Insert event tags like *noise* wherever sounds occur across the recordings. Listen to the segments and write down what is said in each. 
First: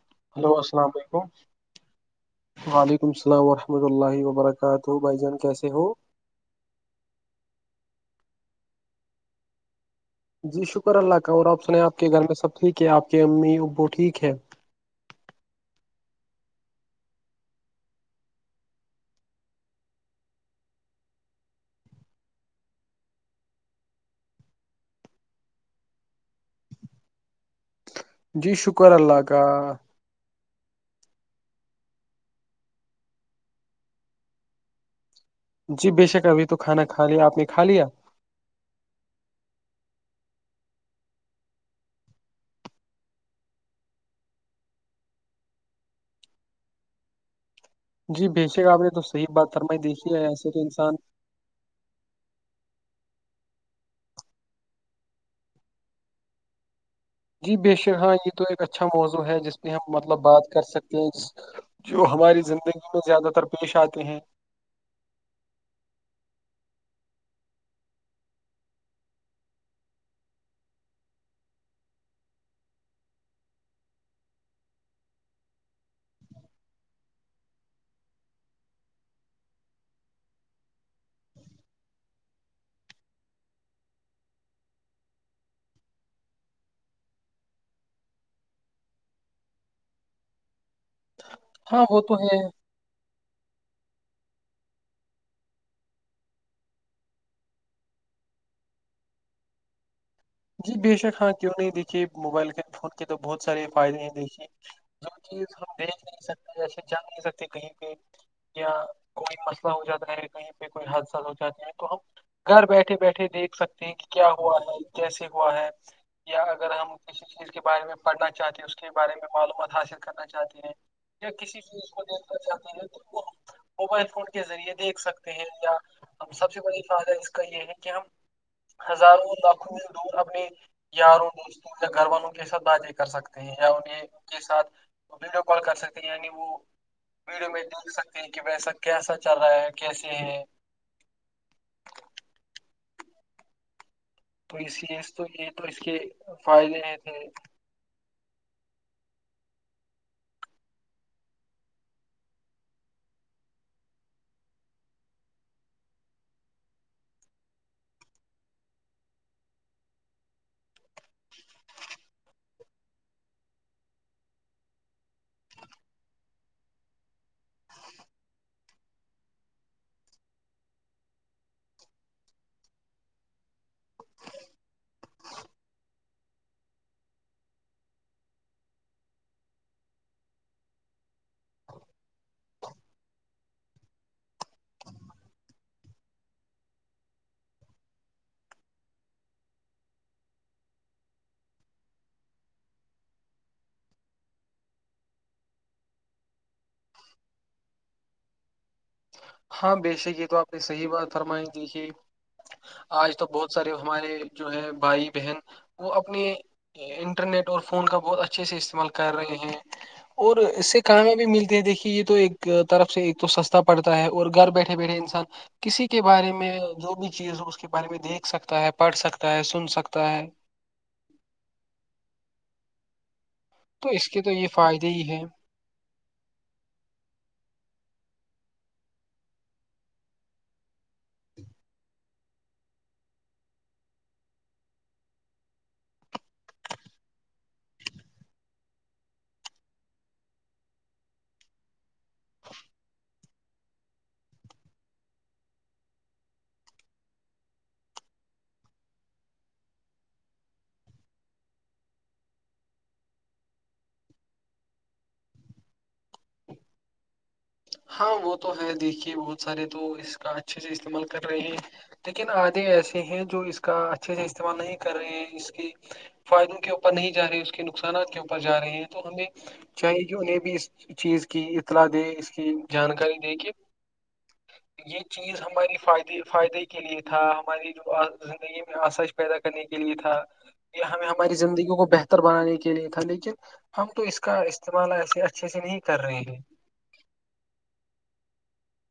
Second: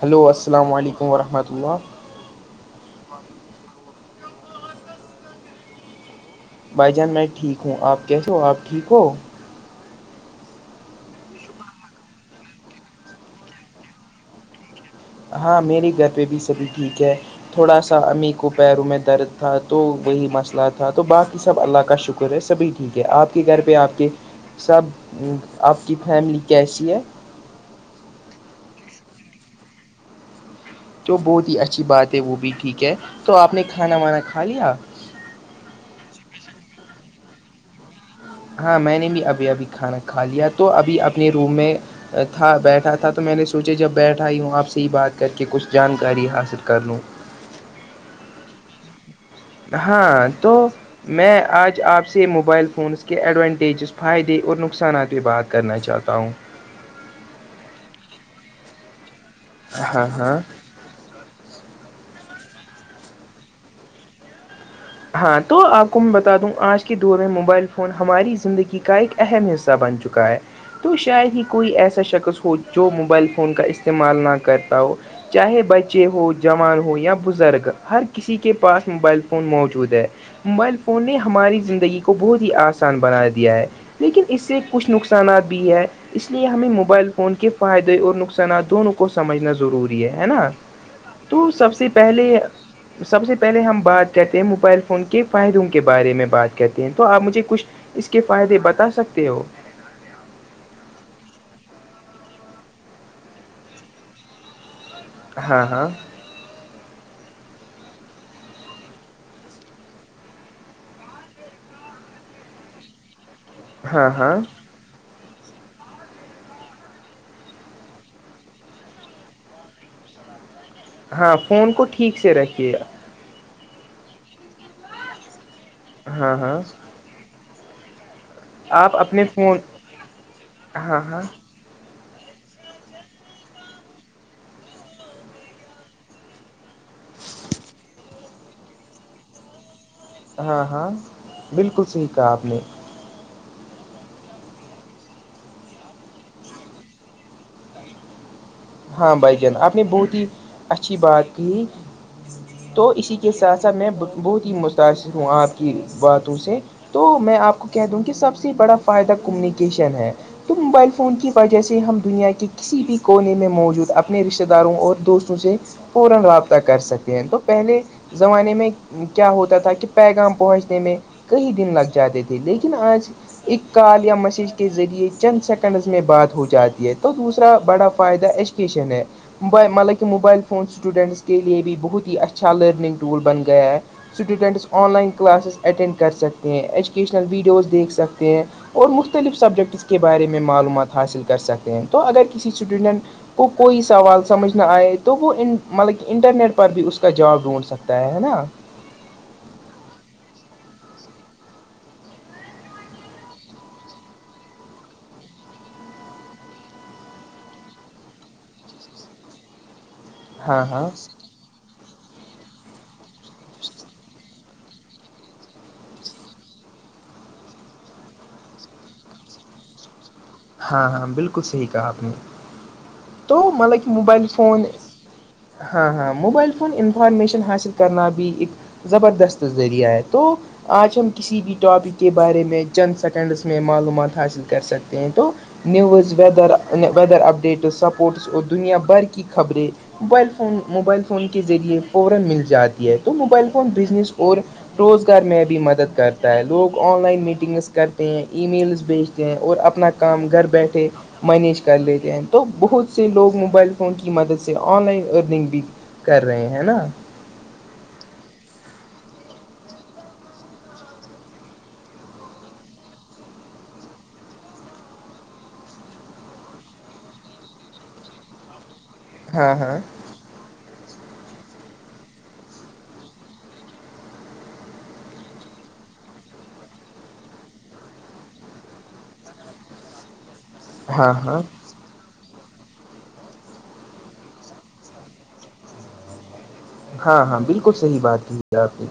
hello السلام علیکم ورحمۃ اللہ وعلیکم السلام ورحمۃ اللہ وبرکاتہ بھائی جان کیسے ہو بھائی جان میں ٹھیک ہوں آپ کیسو آپ ٹھیک ہو جی شکر اللہ کا اور آپ سنیں آپ کے گھر میں سب ٹھیک ہے آپ کے امی ابو ٹھیک ہے ہاں میرے گھر پہ بھی سبھی ٹھیک ہے تھوڑا سا امی کو پیروں میں درد تھا تو وہی مسئلہ تھا تو باقی سب اللہ کا شکر شکر ہے سبھی ٹھیک ہے آپ کے گھر پہ آپ کے سب آپ کی فیملی کیسی ہے جی شکر اللہ کا تو بہت ہی اچھی بات ہے وہ بھی ٹھیک ہے تو آپ نے کھانا وانا کھا لیا جی بےشک ابھی تو کھانا کھا لیا آپ نے کھا لیا ہاں میں نے بھی ابھی ابھی کھانا کھا لیا تو ابھی اپنے روم میں تھا بیٹھا تھا تو میں نے سوچا جب بیٹھا ہی ہوں آپ سے ہی بات کر کے کچھ جانکاری حاصل کر لوں جی بیشک آپ نے تو صحیح بات فرمائی دیکھی ہے ہاں ایسے تو انسان میں آج آپ سے سے موبائل فونس کے ایڈوانٹیجز فائدے اور نقصانات پہ بات کرنا چاہتا ہوں جی بےشک ہاں یہ تو ایک اچھا موضوع ہے جس پہ ہم ہاں مطلب ہاں بات کر سکتے ہیں ج جو ہماری زندگی میں زیادہ تر پیش آتے ہیں ہاں تو آپ کو میں بتا دوں آج کے دور میں موبائل فون ہماری زندگی کا ایک اہم حصہ بن چکا ہے تو شاید ہی کوئی ایسا شخص ہو جو موبائل فون کا استعمال نہ کرتا ہو چاہے بچے ہو جوان ہو یا بزرگ ہر کسی کے پاس موبائل فون موجود موبائل فون نے ہماری زندگی کو بہت ہی آسان بنا دیا ہے لیکن اس سے کچھ نقصانات بھی ہے اس لیے ہمیں موبائل فون کے فائدے اور نقصانات دونوں کو سمجھنا ضروری ہے ہے نا تو سب ہاں سے وہ تو پہلے ہے سب سے پہلے ہم بات کرتے موبائل فون کے فائدوں کے بارے میں بات کرتے ہیں تو آپ مجھے کچھ اس کے فائدے بتا سکتے ہو جی بے شک ہاں کیوں نہیں دیکھیے موبائل کے فون کے تو بہت سارے فائدے ہیں دیکھیے جو چیز ہاں ہم ہاں دیکھ نہیں سکتے جیسے جان نہیں سکتے کہیں بھیہ یا کوئی مسئلہ ہو جاتا ہے کہیں پہ کوئی حادثات ہو جاتی ہیں تو ہم گھر بیٹھے بیٹھے دیکھ سکتے ہیں کہ ہاں کیا ہاں ہوا ہے کیسے ہوا ہے یا اگر ہم ی کے بارے میں پڑھنا چاہتی ہیں اس کے بارے میں معلومات حاصل کرنا چاہتی ہیں یا ہاں کسی فون کو چیز ٹھیک سے دیکھنا رکھیے چاہتے گا ہیں تو وہ موبائل فون کے ذریعے دیکھ سکتے ہیں یا ہم ہاں سب ہاں سے بڑی فائدہ اس کا یہ ہے کہ ہم آپ اپنے فون اور اپنے ہاں ہاں یاروں گھر والوں کے ساتھ باتیں کر سکتے ہیں یا انہیں کے ساتھ ویڈیو کال کر سکتے ہیں یعنی وہ ویڈیو میں دیکھ سکتے ہیں کہ ویسا کیسا چل رہا ہے کیسے ہے ہاں ہاں بلکل صحیح کہا آپ نے تو اس لیے تو یہ تو اس کے فائدے تھے *inaudible* ہاں بھائی جان آپ نے بہت ہی اچھی بات کی تو اسی کے ساتھ ساتھ میں بہت ہی متاثر ہوں آپ کی باتوں سے تو میں آپ کو کہہ دوں کہ سب سے بڑا فائدہ کمیونیکیشن ہے تو موبائل فون کی وجہ سے ہم دنیا کے کسی بھی کونے میں موجود اپنے رشتتے داروں اور دوستوں تو جے فورن رابطہ کر سکتے ہیں تو پہلے زمانے میں کیا ہوتا تھا کہ پیغام پہنچنے میں کئی دن لگ جاتے تھے لیکن آج ایک کال یا میسیج کے ذریعے چند سیکنڈز میں بات ہو جاتی ہے تو دوسرا بڑا فائدہ ایج ایجوکیشن ہے موبائل مطلب کہ موبائل فون اسٹوڈنٹس کے لیے بھی بہت ہی اچھا اچھا لیرننگ ٹول بن گیا ہے students online classes attend کر سکتے ہیں ایجوکیشنل ویڈیوز دیکھ سکتے ہیں اور مختلف سبجیکٹس کے بارے میں معلومات حاصل کر سکتے ہیں تو اگر کسی اسٹوڈنٹ کو کوئی سوال سمجھ نہ آئے تو وہ ان مطلب کہ انٹرنیٹ پر بھی اس کا جواب ڈھونڈ سکتا ہے ہے نا ہاں بے شک یہ تو آپ نے صحیح بات فرمائی دیکھیے آج تو بہت سارے ہمارے جو ہے بھائی بہن وہ اپنی انٹرنیٹ اور فون کا بہت اچھے سے استعمال کر رہے ہیں اور ہاں اس سے ہاں کامیابی ملتی ہے دیکھیے یہ تو ایک طرف سے ایک تو سستا پڑتا ہے اور گھر بیٹھے بیٹھے انسان کسی کے بارے میں جو بھی چیز ہو اس کے بارے میں دیکھ سکتا ہے پڑھ سکتا ہے سن سکتا ہے ہاں ہاں بلکل صحیح کہا آپ نے تو مطلب تو کہ اس کے موبائل تو یہ فون فائدے ہی ہیں ہاں ہاں موبائل فون انفارمیشن حاصل کرنا بھی ایک زبردست ذریعہ ہے تو آج ہم کسی بھی ٹاپک کے بارے میں چند سیکنڈس میں معلومات حاصل کر سکتے تے ہے تو news weather weather updates sports اور دنیا بھر کی خبریں موبائل فون موبائل فون کے ذریعے فورن مل جاتی ہے تو موبائل فون بزنس اور روزگار میں بھی مدد کرتا ہے لوگ آن لائن میٹنگس کرتے ہیں ای میلس بھیجتے ہیں اور اپ اپنا کام گھر بیٹھے مینیج کر لیتے ہیں تو بہت سے لوگ موبائل فون کی مدد سے آن لائن ارننگ بھی کر رہے ہیں ہے نا ہاں وہ تو ہے دیکھیے بہت سارے تو اس کا اچھے سے استعمال کر رہے ہیں دیکھیے نا آدھے ایسے ہیں جو اس کا اچھے سے استعمال نہیں کر رہے ہیں اس کی فائدوں کے اوپر نہیں جا رہے ہیں اس کے نقصانات کے اوپر جا رہے ہیں تو ہمیں ہاں ہاں چاہیے کہ انہیں بھی اس چیز کی اطلاع دے کی جانکاری دے کہ یہ چیز ہماری فائدی فائدے کے لیے تھا ہماری جو زندگی میں آسایش پیدا کرنے کے لیے تھا یہ ہمیں ہاں ہماری ہاں زندگی کو بہ کروانے کے لیے تھا لیکن ہم تو اس کا استعمال ایسے اچھے سے نہیں کر رہے ہیں ہاں ہاں بالکل صحیح بات کی ہے آپ نے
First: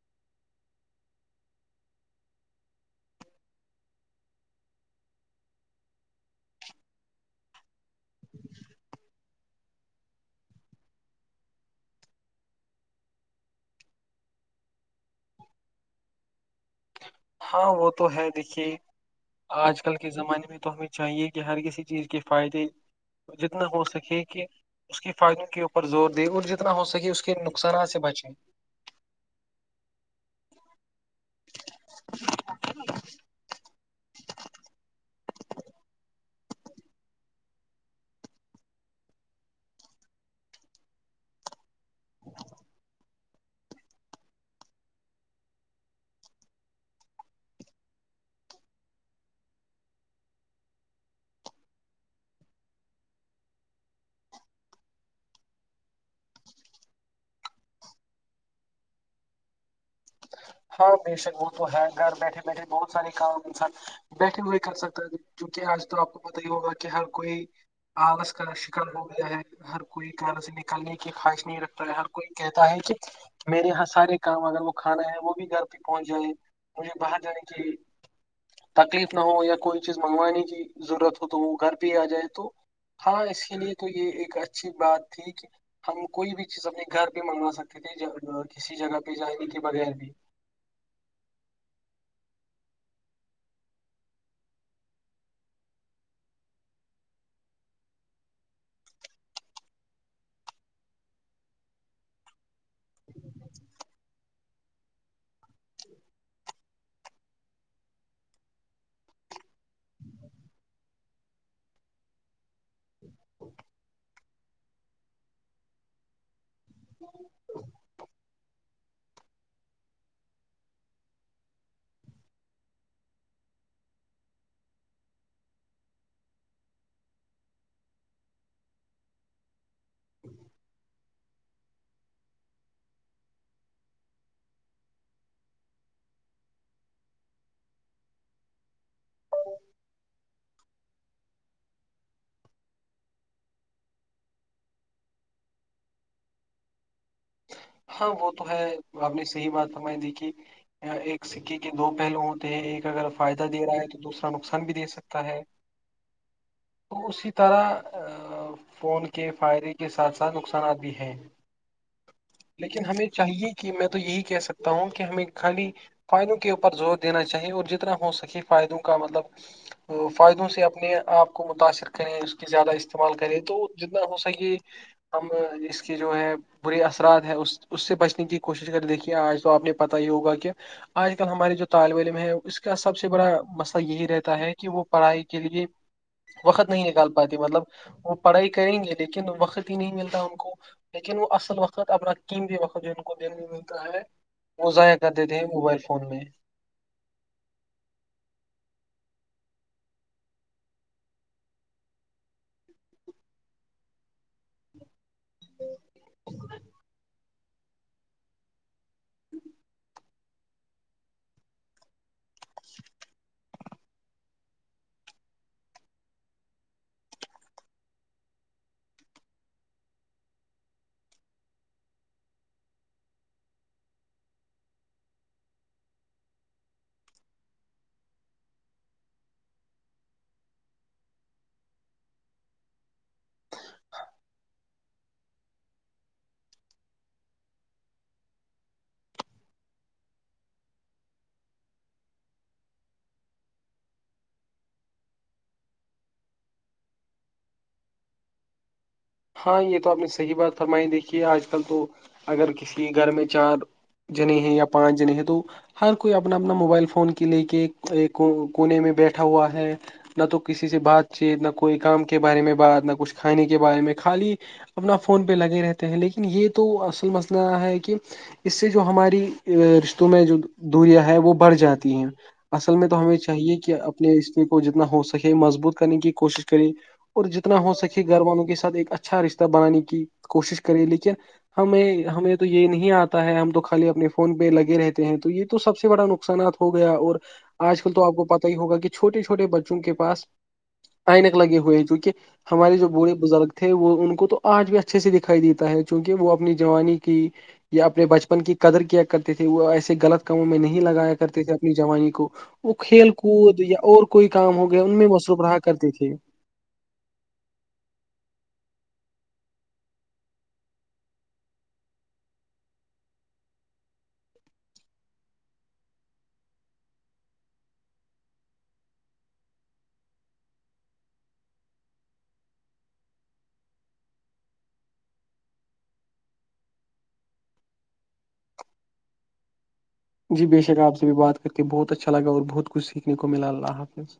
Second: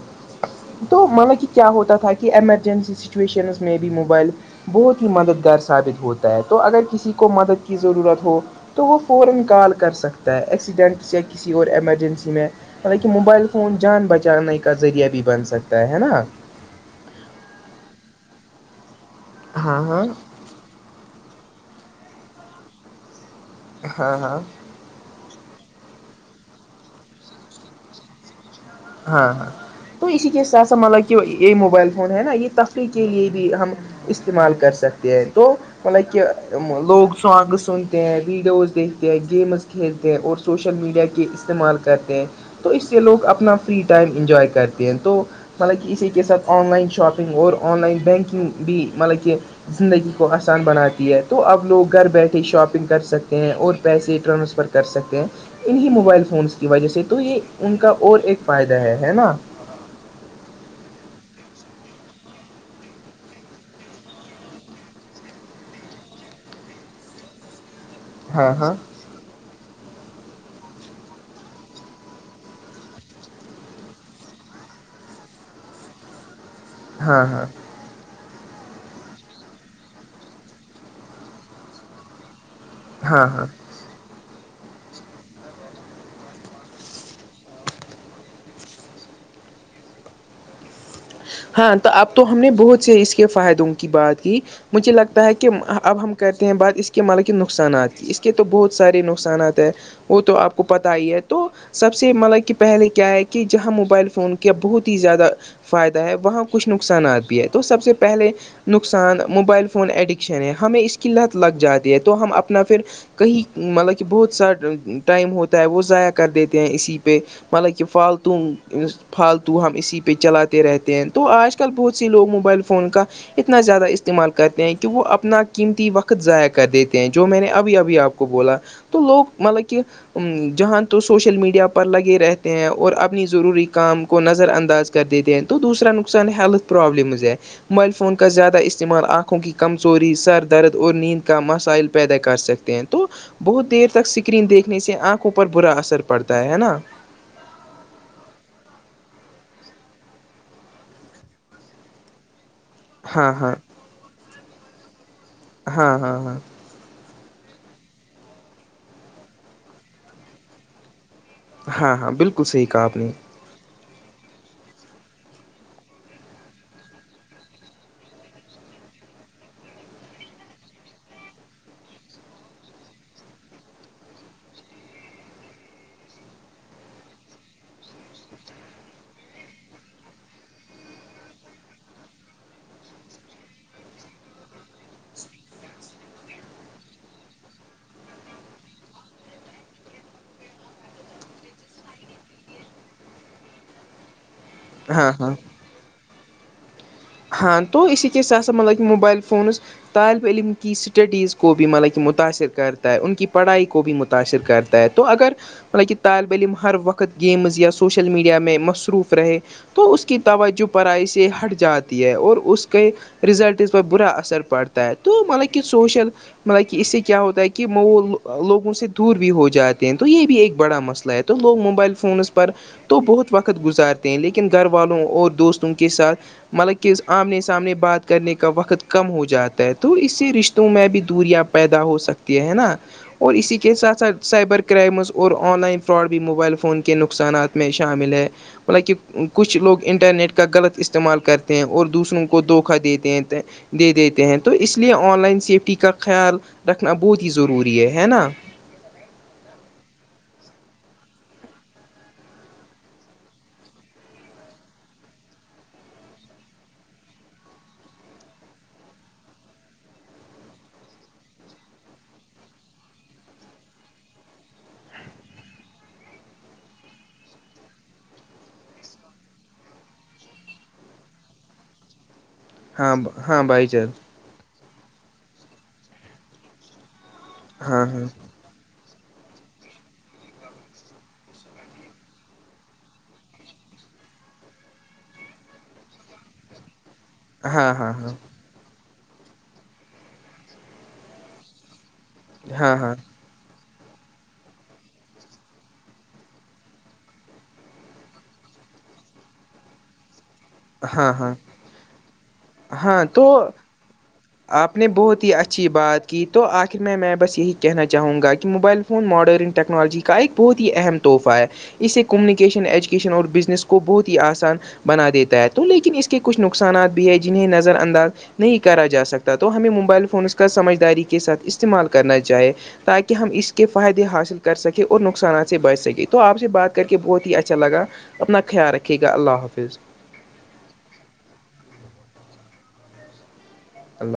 تو مطلب کہ کیا ہوتا تھا کہ ایمرجنسی سچویشنز میں بھی موبائل بہت ہی مددگار ثابت ہوتا ہے تو اگر کسی کو مدد کی ضرورت ہو تو وہ فورن کال کر سکتا ہے ایکسیڈنٹ یا کسی اور ایمرجنسی میں ہاں لیکن موبائل فون جان بچانے کا ذریعہ بھی بن سکتا ہے ہے نا ہاں وہ تو ہے دیکھیے آج ہاں کل ہاں کے زمانے میں تو ہمیں چاہیے کہ ہر کسی چیز کے فائدے جتنا ہو ہاں سکے ہاں کہ اس کی فائدوں کے اوپر زور دے اور جتنا ہو سکے اس کے نقصانات سے بچے ہاں ہاں تو اسی کے س ساتھ مطلب کہ یہ موبائل فون ہے نا یہ تفریح کے لیے بھی ہم استعمال کر سکتے ہیں تو مطلب کیا لوگ سانگ سنتے ہیں ویڈیوز دیکھتے ہیں گیمز کھیلتے ہیں اور سوشل میڈیا کے استعمال کرتے ہیں تو اس سے لوگ اپنا فری ٹائم انجوائے کرتے ہیں تو مطلب کہ اسی کے ساتھ آن لائن شاپنگ اور آن لائن بینکنگ بھی مطلب کہ زندگی کو آسان بناتی ہے تو اب لوگ گھر بیٹھے شاپنگ کر سکتے ہیں اور پیسے ٹرانسفر کر سکتے ہیں انہیں موبائل فونس کی وجہ سے تو یہ ان کا اور ایک فائدہ ہے ہے نا ہاں بے شک وہ تو ہے گھر بیٹھے بیٹھے بہت سارے کام انسان بیٹھے ہوئے کر سکتا ہے کیونکہ آج تو آپ کو پت ہی ہوگا کہ ہر کوئی آلس کا ہاں ر ہاں شکن ہو گیا ہے ہر کوئی کہاں سے نکالنے کی خواہش نہیں رکھتا ہے ہر کوئی کہتا ہے کہ میرے یہاں سارے کام اگر وہ کھانا ہے وہ بھی گھر پہ پہنچ جائیں مجھے باہر ہاں جانے ہاں کےے تکلیف نہ ہو یا کوئی چیز منگوانے کی ضرورت ہو تو وہ گھر پہ ہی آ جائے تو ہاں اس کے لیے تو یہ ایک اچھی بات تھی کہ ہم کوئی بھی چیز اپنے گھر پہ منگوا سکتے تھے کسی جگہ پہ جانے کے بغیر بھی ہاں تو اب تو ہم نے بہت سے اس کے فائدوں کی بات کی مجھے لگتا ہے کہ اب ہم کرتے ہیں بات اس کے مطلب کہ نقصانات اس کے تو بہت سارے نقصانات ہیں وہ تو آپ کو پتا ہی ہے تو سب سے مطلب کہ پہلے کیا ہے کہ جہاں موبائل فون کا بہت ہی زیادہ فائدہ ہے وہاں کچھ نقصانات بھی ہے تو سب سے پہلے نقصان موبائل فون ایڈکشن ہے ہمیں اس لت لگ جاتی ہے تو ہم اپنا پھر کہیں مطلب کہ بہت سا ٹائم ہوتا ہے وہ ضائع کر دیتے ہیں اسی پہ مطلب کہ کہ فالتو فالتو ہم اسی پہ چلاتے رہتے ہیں تو آج کل بہت سی لوگ موبائل فون کا اتنا زیادہ استعمال کرتے ہیں کہ وہ اپنا قیمتی وقت ضائع کر دیتے ہیں جو میں نے ابھی ابھی آپ کو بولا تو لوگ مطلب کہ جہاں تو سوشل میڈیا پر لگے رہتے ہیں اور اپنی ضروری کام کو نظر انداز کر دیتے ہیں دوسرا نقصان ہیلتھ پرابلممز ہے موبائل فون کا زیادہ اس استعمال آنکھوں کی کمزوری سر درد اور نیند کا مسائل پیدا کر سکتے ہیں تو بہت دیر تک اسکرین دیکھنے سے آنکھوں پر برا اثر پڑتا ہے نا ہاں وہ تو ہے آپ نے صحیح بات فرمائی دیکھی ایک سکے کے دو پہلو ہوتے ہیں ایک اگر ہاں فائدہ ہاں دے رہا ہے تو دوسرا نقصان بھی دے سکتا ہے ہاں ہاں ہاں تو اسی طرح فون کے فائدے کے ساتھ ساتھ نقصانات بھی ہیں ہاں ہاں بالکل صحیح کہا لیکن آپ ہمیں نے چاہیے کہ میں تو یہی کہہ سکتا ہوں کہ ہمیں خالی فائدوں کے اوپر زور دینا چاہیے اور جتنا ہو سکے فائدوں کا مطلب فائدوں سے اپنے آپ کو متاثر کریں اس کی زیادہ استعمال کریں تو جتنا ہو سکے ہم اس کی جو ہے برے اثرات ہیں اس اس سے بچنے کی کوشش کرے دیکھیے آج تو آپ نے پتہ ہی ہوگا کہ آج کل ہمارے جو طالب علم ہے اس کا سب سے بڑا مسئلہ یہی رہتا ہے کہ وہ پڑھائی کے لیے وقت نہیں نکال پاتی مطلب وہ پڑھائی کریں گے لیکن وقت ہی نہیں ملتا ان کو لیکن وہ وقت اپنا قیمتی وقت جو کو دن میں ملتا ہے وہ ضائع ہاں کر ہاں دیتے ہیں موبائل فون میں ہاں تو اسی کے ساتھ ساتھ مطلب کہ موبائل فونز طالب علم کی اسٹڈیز کو بھی مطلب کہ متاثر کرتا ہے ان کی پڑھائی کو بھی متاثر کرتا ہے تو اگر مطلب کہ طالب علم ہر وقت گیمز یا سوشل میڈیا میں مصصو روف رہے تو اس کی توجہ پرائی سے ہٹ جاتی ہے اور اس کے رزلٹ پر برا اثر پڑتا ہے تو مطلب کہ سوشل مطلب کہ اس سے کیا ہوتا ہے کہ وہ لوگوں سے دور بھی ہو جاتے ہیں تو یہ بھی ایک بڑا مسئلہ ہے تو لوگ موبائل فونز پر تو بہت وقت گزارتے ہیں لیکن گھر والوں اور دوستوں کے ساتھ مطلب کہ آمنے سامنے بات کرنے کا وقت کم ہو جاتا ہے تو اس سے رشتوں میں بھی دوریاں پیدا ہو سکتی ہے ہے نا اور اسی کے ساتھ ساتھ سائبر کرائمس اور آن لائن فراڈ بھی موبائل فون کے نقصانات میں شامل ہے مطل کہ کچھ لوگ انٹرنیٹ کا غلط استعمال کرتے اور دوسروں کو دھوکا دیتے ہیں دے دیتے ہیں تو اس لیے آن لائن سیفٹی کا خیال رکھنا بہت ہی ضروری ہے ہے نا ہاں یہ تو آپ نے صحیح بات فرمائی دیکھیے آج کل تو اگر کسی گھر میں چار جنے ہیں یا پانچ جنے ہیں تو ہر کوئی اپنا اپنا موبائل فون کے لے کے ایک کونے میں بیٹھا ہوا ہے نہ تو کسی سے بات چیت نہ کوئی کام کے بارے میں بات نہ کچھ کھانے کے بارے میں خالی اپنا فون پہ لگے رہتے ہیں لیکن یہ تو اصل مسئلہ ہے کہ اس سے جو ہماری رشتوں میں جو دوریاں ہے وہ بڑھ جاتی ہیں اصل میں ہاں تو ہمیں ہاں چاہیے بھائی کہ جان اپنےاس کو جتنا ہو سکے مضبوط کرنے کی کوشش کرے اور جتنا ہو ہاں سکے گھر والوں کے ساتھ ایک اچھا رشتہ بنانے کی کوشش کرے لیکن ہمیں ہمیں تو یہ نہیں آتا ہے ہم تو خالی اپنے فون پہ لگے رہتے ہیں تو یہ تو سب سے بڑا نقصانات ہو گیا اور ہاں آج کل ہاں تو ہاں آپ کو پتا ہوگا کہ چھوٹے چھوٹے بچوں کے پاس عینک لگے ہوئے جو کہ ہاں ہاں ہمارے جو بوڑھے بزرگ تھے وہ ان کو تو آج بھی اچھے سے دکھائی دیتا ہے چونکہ وہ اپنی جوانی کی یا اپنے بچپن کی قدر کیا کرتے تھے وہ ایسے غلط کاموں میں نہیں ہاں لگایا ہاں کرتے ہاں تھے اپنی جوانی کو وہ ہاں کھیل تو کود یا اور کوئی کام ہو آپ گیا نے ان میں بہت ہی مصروف رہا اچھی بات کرتیےتھے کی تو آخر میں میں بس یہی کہنا چاہوں گا کہ موبائل فون ماڈرن ٹیکنالوجی کا ایک بہت ہی اہم تحفہ ہے اس سے کمونیکیشن ایجوکیشن اور بزنس کو بہت ہی آسان بنا دیتا ہے تو لیکن اس کے کچھ نقصانات بھی ہیں جنہیں نظر انداز نہیں کرا جا سکتا سکتا تو ہمیں موبائل فونس کا سمجھداری کے ساتھ استعمال کرنا چاہے تاکہ ہم اس کے فائدے حاصل کر سکیں اور نقصانات سے بچ سکیں تو آپ سے بات کر کے بہت ہی اچھا لگا اپنا خیال رکھیے گا اللہ حافظ جی بے شک آپ سے بھی بات کر کے بہت اچھا لگا اور بہت کچھ سیکھنے کو ملا اللہ حافظ